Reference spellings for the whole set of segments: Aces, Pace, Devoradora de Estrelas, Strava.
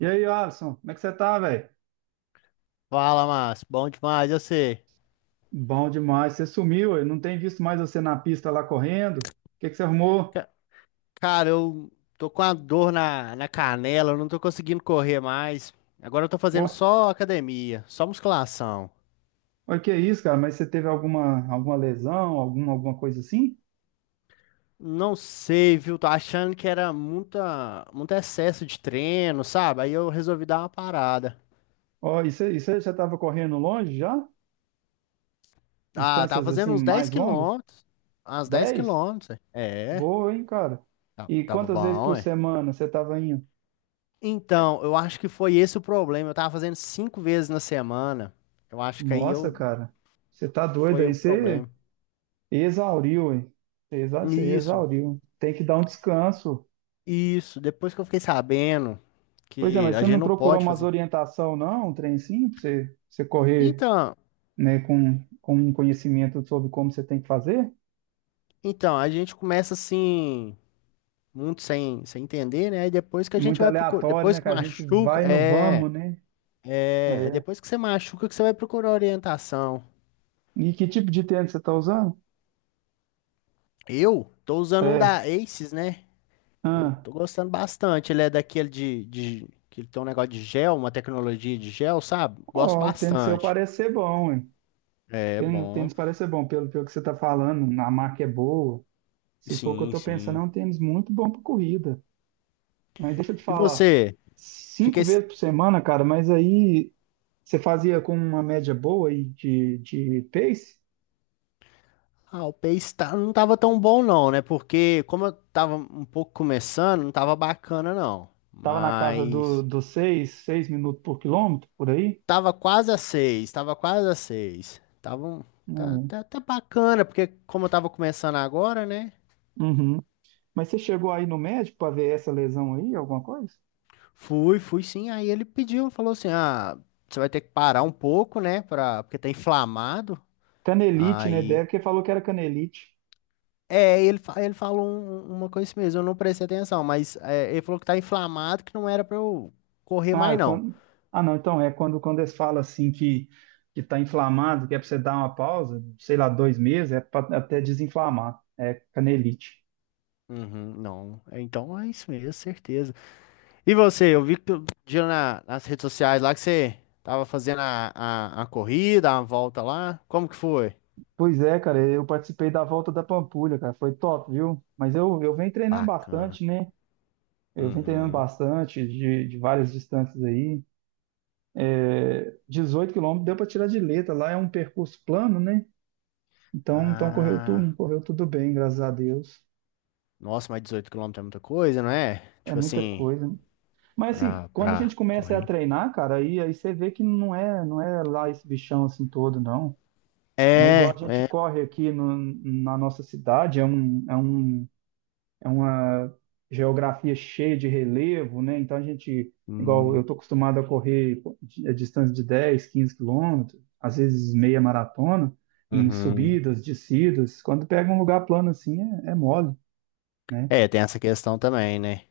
E aí, Alisson, como é que você tá, velho? Fala, Márcio. Bom demais, eu sei. Bom demais, você sumiu, eu não tenho visto mais você na pista lá correndo. O que que você arrumou? Ca- Cara, eu tô com a dor na canela, eu não tô conseguindo correr mais. Agora eu tô Ó, fazendo só academia, só musculação. Olha que é isso, cara, mas você teve alguma lesão, alguma coisa assim? Não sei, viu? Tô achando que era muito excesso de treino, sabe? Aí eu resolvi dar uma parada. E você, e você já estava correndo longe já? Ah, tava Distâncias fazendo assim uns 10 mais longas? quilômetros. Uns 10 10? quilômetros. É, é, Boa, hein, cara? E tava quantas vezes bom, por é. semana você estava indo? Então, eu acho que foi esse o problema. Eu tava fazendo cinco vezes na semana. Eu acho que aí Nossa, eu cara, você tá que doido foi aí, o você problema. exauriu, hein? Você Isso, exauriu. Tem que dar um descanso. isso. Depois que eu fiquei sabendo Pois é, que mas a você gente não não procurou pode umas fazer. orientação, não? Um trem sim, pra você, você correr, Então, né, com um conhecimento sobre como você tem que fazer? então a gente começa assim, muito sem entender, né? E depois que a gente Muito vai procurar, aleatório, depois né? que Que a gente machuca, vai no vamos, né? É. depois que você machuca que você vai procurar orientação. E que tipo de tênis você está usando? Eu tô usando um É. da Aces, né? Eu Ah. tô gostando bastante. Ele é daquele de que ele tem um negócio de gel, uma tecnologia de gel, sabe? Gosto Ó, o tênis seu bastante. parece ser bom, hein? É O bom. tênis parece ser bom, pelo que você está falando, a marca é boa. Se for o que eu Sim, estou pensando, sim. é um tênis muito bom para corrida. Mas deixa eu te E falar, você? cinco Fiquei. vezes por semana, cara, mas aí você fazia com uma média boa aí de pace? Ah, o Pace não tava tão bom não, né? Porque como eu tava um pouco começando, não tava bacana não. Tava na casa do, Mas dos seis minutos por quilômetro, por aí? tava quase a 6, tava quase a 6. Tá, É. tá, tá bacana, porque como eu tava começando agora, né? Uhum. Mas você chegou aí no médico para ver essa lesão aí, alguma coisa? Fui, fui sim. Aí ele pediu, falou assim: "Ah, você vai ter que parar um pouco, né, para porque tá inflamado". Canelite, né? Aí Deve que falou que era canelite. Ele falou uma coisa assim mesmo, eu não prestei atenção, mas ele falou que tá inflamado, que não era pra eu correr Ah, é mais não. quando... não, então é quando, quando eles falam assim que está inflamado, que é para você dar uma pausa, sei lá, 2 meses, é para até desinflamar. É canelite. Uhum, não. É, então é isso mesmo, certeza. E você, eu vi que tu dia nas redes sociais lá que você tava fazendo a corrida, a volta lá. Como que foi? Pois é, cara, eu participei da volta da Pampulha, cara, foi top, viu? Mas eu venho treinando Bacana. bastante, né? Eu venho treinando Uhum. bastante de várias distâncias aí. 18 quilômetros deu para tirar de letra, lá é um percurso plano, né? Então Ah, correu tudo bem, graças a Deus. nossa, mas 18 quilômetros é muita coisa, não é? É Tipo muita assim, coisa. Mas assim, pra, quando a pra gente começa a correr. treinar, cara, aí você vê que não é lá esse bichão assim todo, não. Não é igual É, a gente é. corre aqui na nossa cidade, é uma geografia cheia de relevo, né? Então a gente, igual eu Hum, estou acostumado a correr a distância de 10, 15 quilômetros, às vezes meia maratona, em uhum. subidas, descidas. Quando pega um lugar plano assim, é mole, né? É, tem essa questão também, né?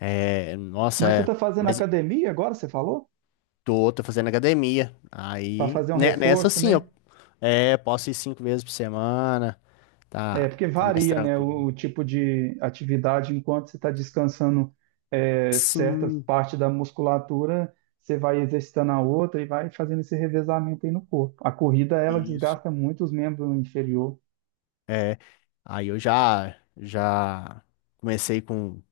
É, nossa, Mas você é. está fazendo Mas academia agora, você falou? tô fazendo academia. Para Aí, fazer um nessa reforço, sim, né? eu posso ir cinco vezes por semana. É, Tá, porque tá mais varia, né, tranquilo. o tipo de atividade. Enquanto você está descansando certa Sim, parte da musculatura, você vai exercitando a outra e vai fazendo esse revezamento aí no corpo. A corrida, ela isso. desgasta muito os membros inferior. É, aí eu já comecei com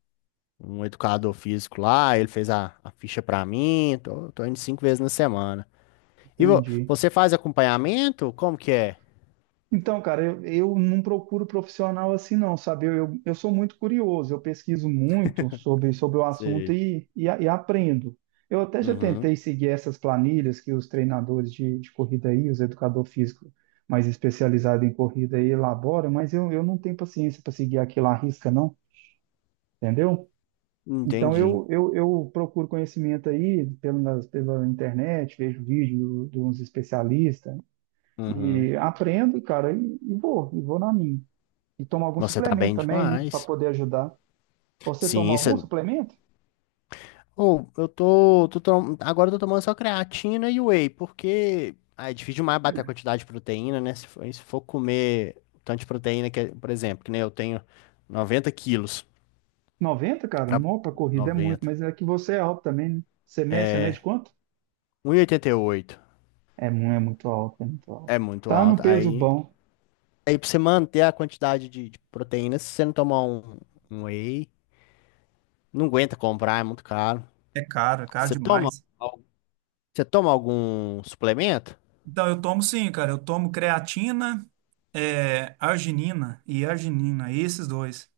um educador físico lá, ele fez a ficha pra mim. Tô indo cinco vezes na semana. E Entendi. você faz acompanhamento? Como que é? Então, cara, eu não procuro profissional assim, não, sabe? Eu sou muito curioso, eu pesquiso muito sobre o assunto Sei. e aprendo. Eu até já Uhum, tentei seguir essas planilhas que os treinadores de corrida aí, os educador físico mais especializado em corrida aí elaboram, mas eu não tenho paciência para seguir aquilo à risca, não, entendeu? Então, entendi. eu procuro conhecimento aí pela internet, vejo vídeo de uns especialistas Uhum. e aprendo, cara, e vou na minha. E tomar algum Você tá suplemento bem também, né? Para demais. poder ajudar. Você toma Sim, algum suplemento? ou eu tô, tô tom- agora eu tô tomando só creatina e whey, porque ah, é difícil demais bater a quantidade de proteína, né? Se for comer o tanto de proteína que, por exemplo, que nem eu tenho 90 quilos 90, cara? pra Não, para corrida é muito, 90, mas é que você é alto também, né? Você mede quanto? um e oitenta e oito É, é muito alto, é muito alto. é muito Tá no alto. peso Aí, bom. aí pra você manter a quantidade de proteína, se você não tomar um whey, não aguenta comprar, é muito caro. É caro Você toma, demais. al- você toma algum suplemento? Então, eu tomo sim, cara. Eu tomo creatina, arginina e arginina, esses dois.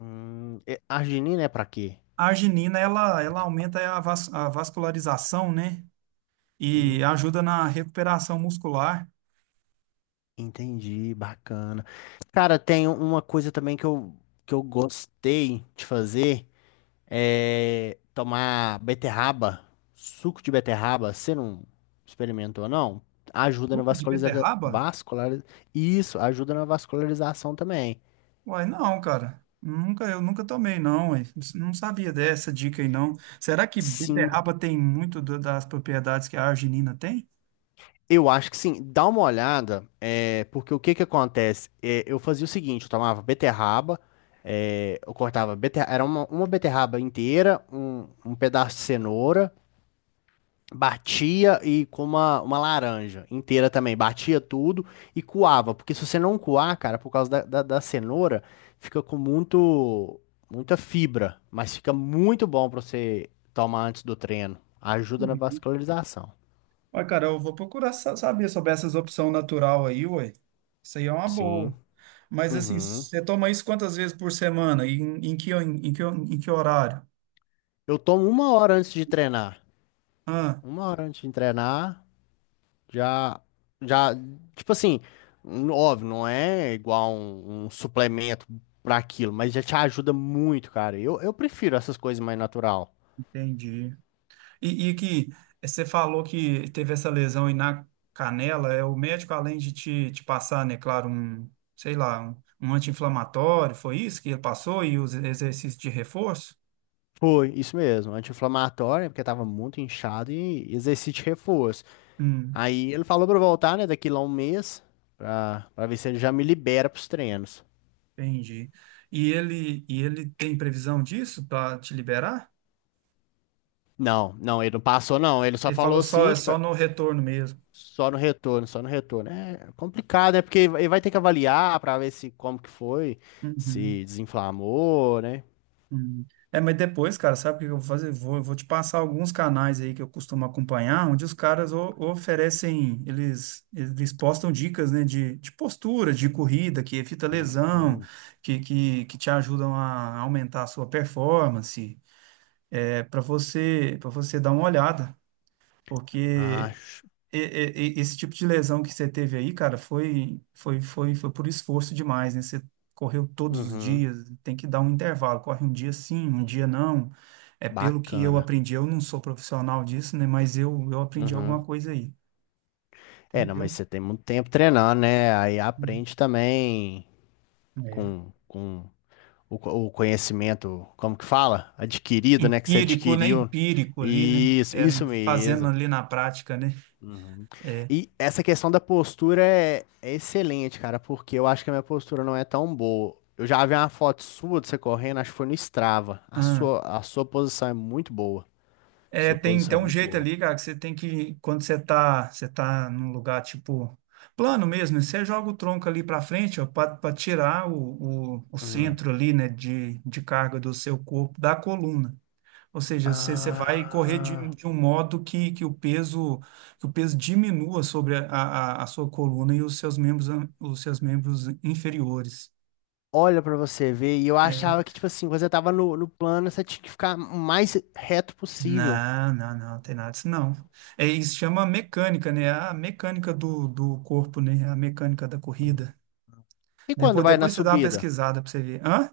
Arginina é pra quê? A arginina, ela aumenta a vascularização, né? E Hum. ajuda na recuperação muscular. Entendi, bacana. Cara, tem uma coisa também que eu gostei de fazer, é tomar beterraba, suco de beterraba. Você não experimentou, não? Ajuda na Suco de vascularização. beterraba? Isso, ajuda na vascularização também. Uai, não, cara. Nunca, eu nunca tomei, não, uai. Não sabia dessa dica aí, não. Será que Sim, beterraba tem muito das propriedades que a arginina tem? eu acho que sim. Dá uma olhada, porque o que que acontece? É, eu fazia o seguinte, eu tomava beterraba, eu cortava beterraba, era uma beterraba inteira, um pedaço de cenoura, batia e com uma laranja inteira também. Batia tudo e coava. Porque se você não coar, cara, por causa da cenoura, fica com muita fibra. Mas fica muito bom pra você tomar antes do treino. Ajuda na Uhum. vascularização. Uai, cara, eu vou procurar saber sobre essas opções natural aí, uai. Isso aí é uma boa. Sim. Mas assim, Uhum. você toma isso quantas vezes por semana? Em que horário? Eu tomo uma hora antes de treinar. Ah, Uma hora antes de treinar. Já, já, tipo assim, óbvio, não é igual um suplemento pra aquilo, mas já te ajuda muito, cara. Eu prefiro essas coisas mais natural. entendi. E que você falou que teve essa lesão aí na canela, é o médico, além de te passar, né, claro, um, sei lá, um anti-inflamatório, foi isso que ele passou e os exercícios de reforço? Foi, isso mesmo, anti-inflamatório, porque tava muito inchado e exercício de reforço. Hum, Aí ele falou pra eu voltar, né, daqui lá um mês, pra ver se ele já me libera pros treinos. entendi. E ele tem previsão disso para te liberar? Não, não, ele não passou, não. Ele só Ele falou falou só, assim, é que. só no retorno mesmo. Só no retorno, só no retorno. É complicado, é porque ele vai ter que avaliar para ver se como que foi, Uhum. se desinflamou, né? Hum. É, mas depois, cara, sabe o que eu vou fazer? Vou te passar alguns canais aí que eu costumo acompanhar, onde os caras oferecem, eles postam dicas, né, de postura, de corrida, que evita lesão, Hum, que te ajudam a aumentar a sua performance, para você dar uma olhada, porque acho. esse tipo de lesão que você teve aí, cara, foi por esforço demais, né? Você correu todos os Uhum, dias, tem que dar um intervalo, corre um dia sim, um dia não. É pelo que eu bacana. aprendi, eu não sou profissional disso, né? Mas eu aprendi Uhum. alguma coisa aí, É, não, mas entendeu? você tem muito tempo treinando, né? Aí aprende também É, é. com o conhecimento, como que fala? Adquirido, né? Que você Empírico, né? adquiriu. Empírico ali, né? Isso, É, isso fazendo mesmo. ali na prática, né? Uhum. É. E essa questão da postura é excelente, cara, porque eu acho que a minha postura não é tão boa. Eu já vi uma foto sua de você correndo, acho que foi no Strava. A sua posição é muito boa. É, Sua tem, posição tem é um muito jeito boa. ali, cara, que você tem que, quando você tá num lugar, tipo, plano mesmo, né, você joga o tronco ali pra frente, ó, pra tirar o Uhum. centro ali, né, de carga do seu corpo, da coluna. Ou seja, você vai correr de, Ah, de um modo que o peso, que o peso diminua sobre a sua coluna e os seus membros inferiores. olha pra você ver. E eu Né. achava que, tipo assim, quando você tava no plano, você tinha que ficar o mais reto possível. Não, não, não, não tem nada disso, não. É, isso chama mecânica, né? A mecânica do corpo, né? A mecânica da corrida. E quando Depois, vai na depois você dá uma subida? pesquisada para você ver. Hã?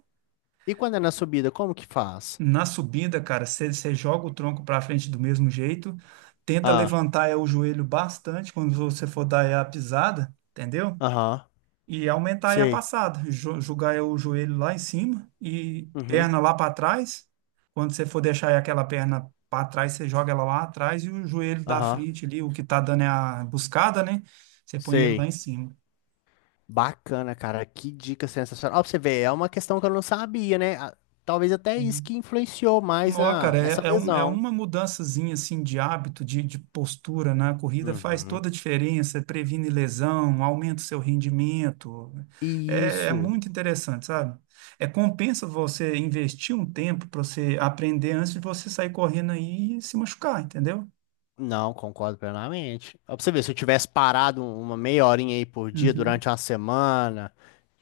E quando é na subida, como que faz? Na subida, cara, você joga o tronco para frente do mesmo jeito, tenta Ah, levantar o joelho bastante quando você for dar a pisada, entendeu? aham, E aumentar aí a sei. passada, jogar aí o joelho lá em cima e Uhum, perna lá para trás. Quando você for deixar aí aquela perna para trás, você joga ela lá atrás e o joelho da aham, frente ali, o que tá dando é a buscada, né? Você põe ele sei. lá em cima. Bacana, cara. Que dica sensacional. Ó, pra você ver, é uma questão que eu não sabia, né? Ah, talvez até isso que influenciou mais Nó, cara, nessa é lesão. uma mudançazinha assim de hábito, de postura na corrida faz Uhum. toda a diferença, é previne lesão, aumenta o seu rendimento. E É isso. muito interessante, sabe? É compensa você investir um tempo para você aprender antes de você sair correndo aí e se machucar, entendeu? Não, concordo plenamente. Ó, pra você ver, se eu tivesse parado uma meia horinha aí por dia Uhum. durante uma semana,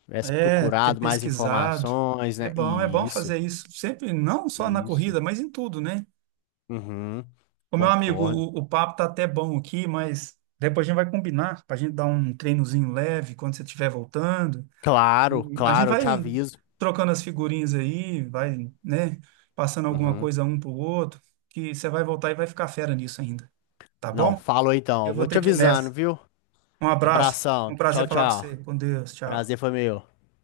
tivesse É, ter procurado mais pesquisado. informações, né? É E bom isso, fazer isso sempre, não só na e isso. corrida, mas em tudo, né? Uhum. Ô, meu amigo, Concordo. o papo tá até bom aqui, mas depois a gente vai combinar para a gente dar um treinozinho leve quando você estiver voltando. Claro, E a gente claro, eu te vai aviso. trocando as figurinhas aí, vai, né, passando alguma Uhum. coisa um pro outro, que você vai voltar e vai ficar fera nisso ainda, tá Não, bom? falou então. Eu Eu vou vou ter te que ir avisando, nessa. viu? Um abraço, um Abração. Tchau, prazer falar com tchau. você. Com Deus, Prazer tchau. foi meu.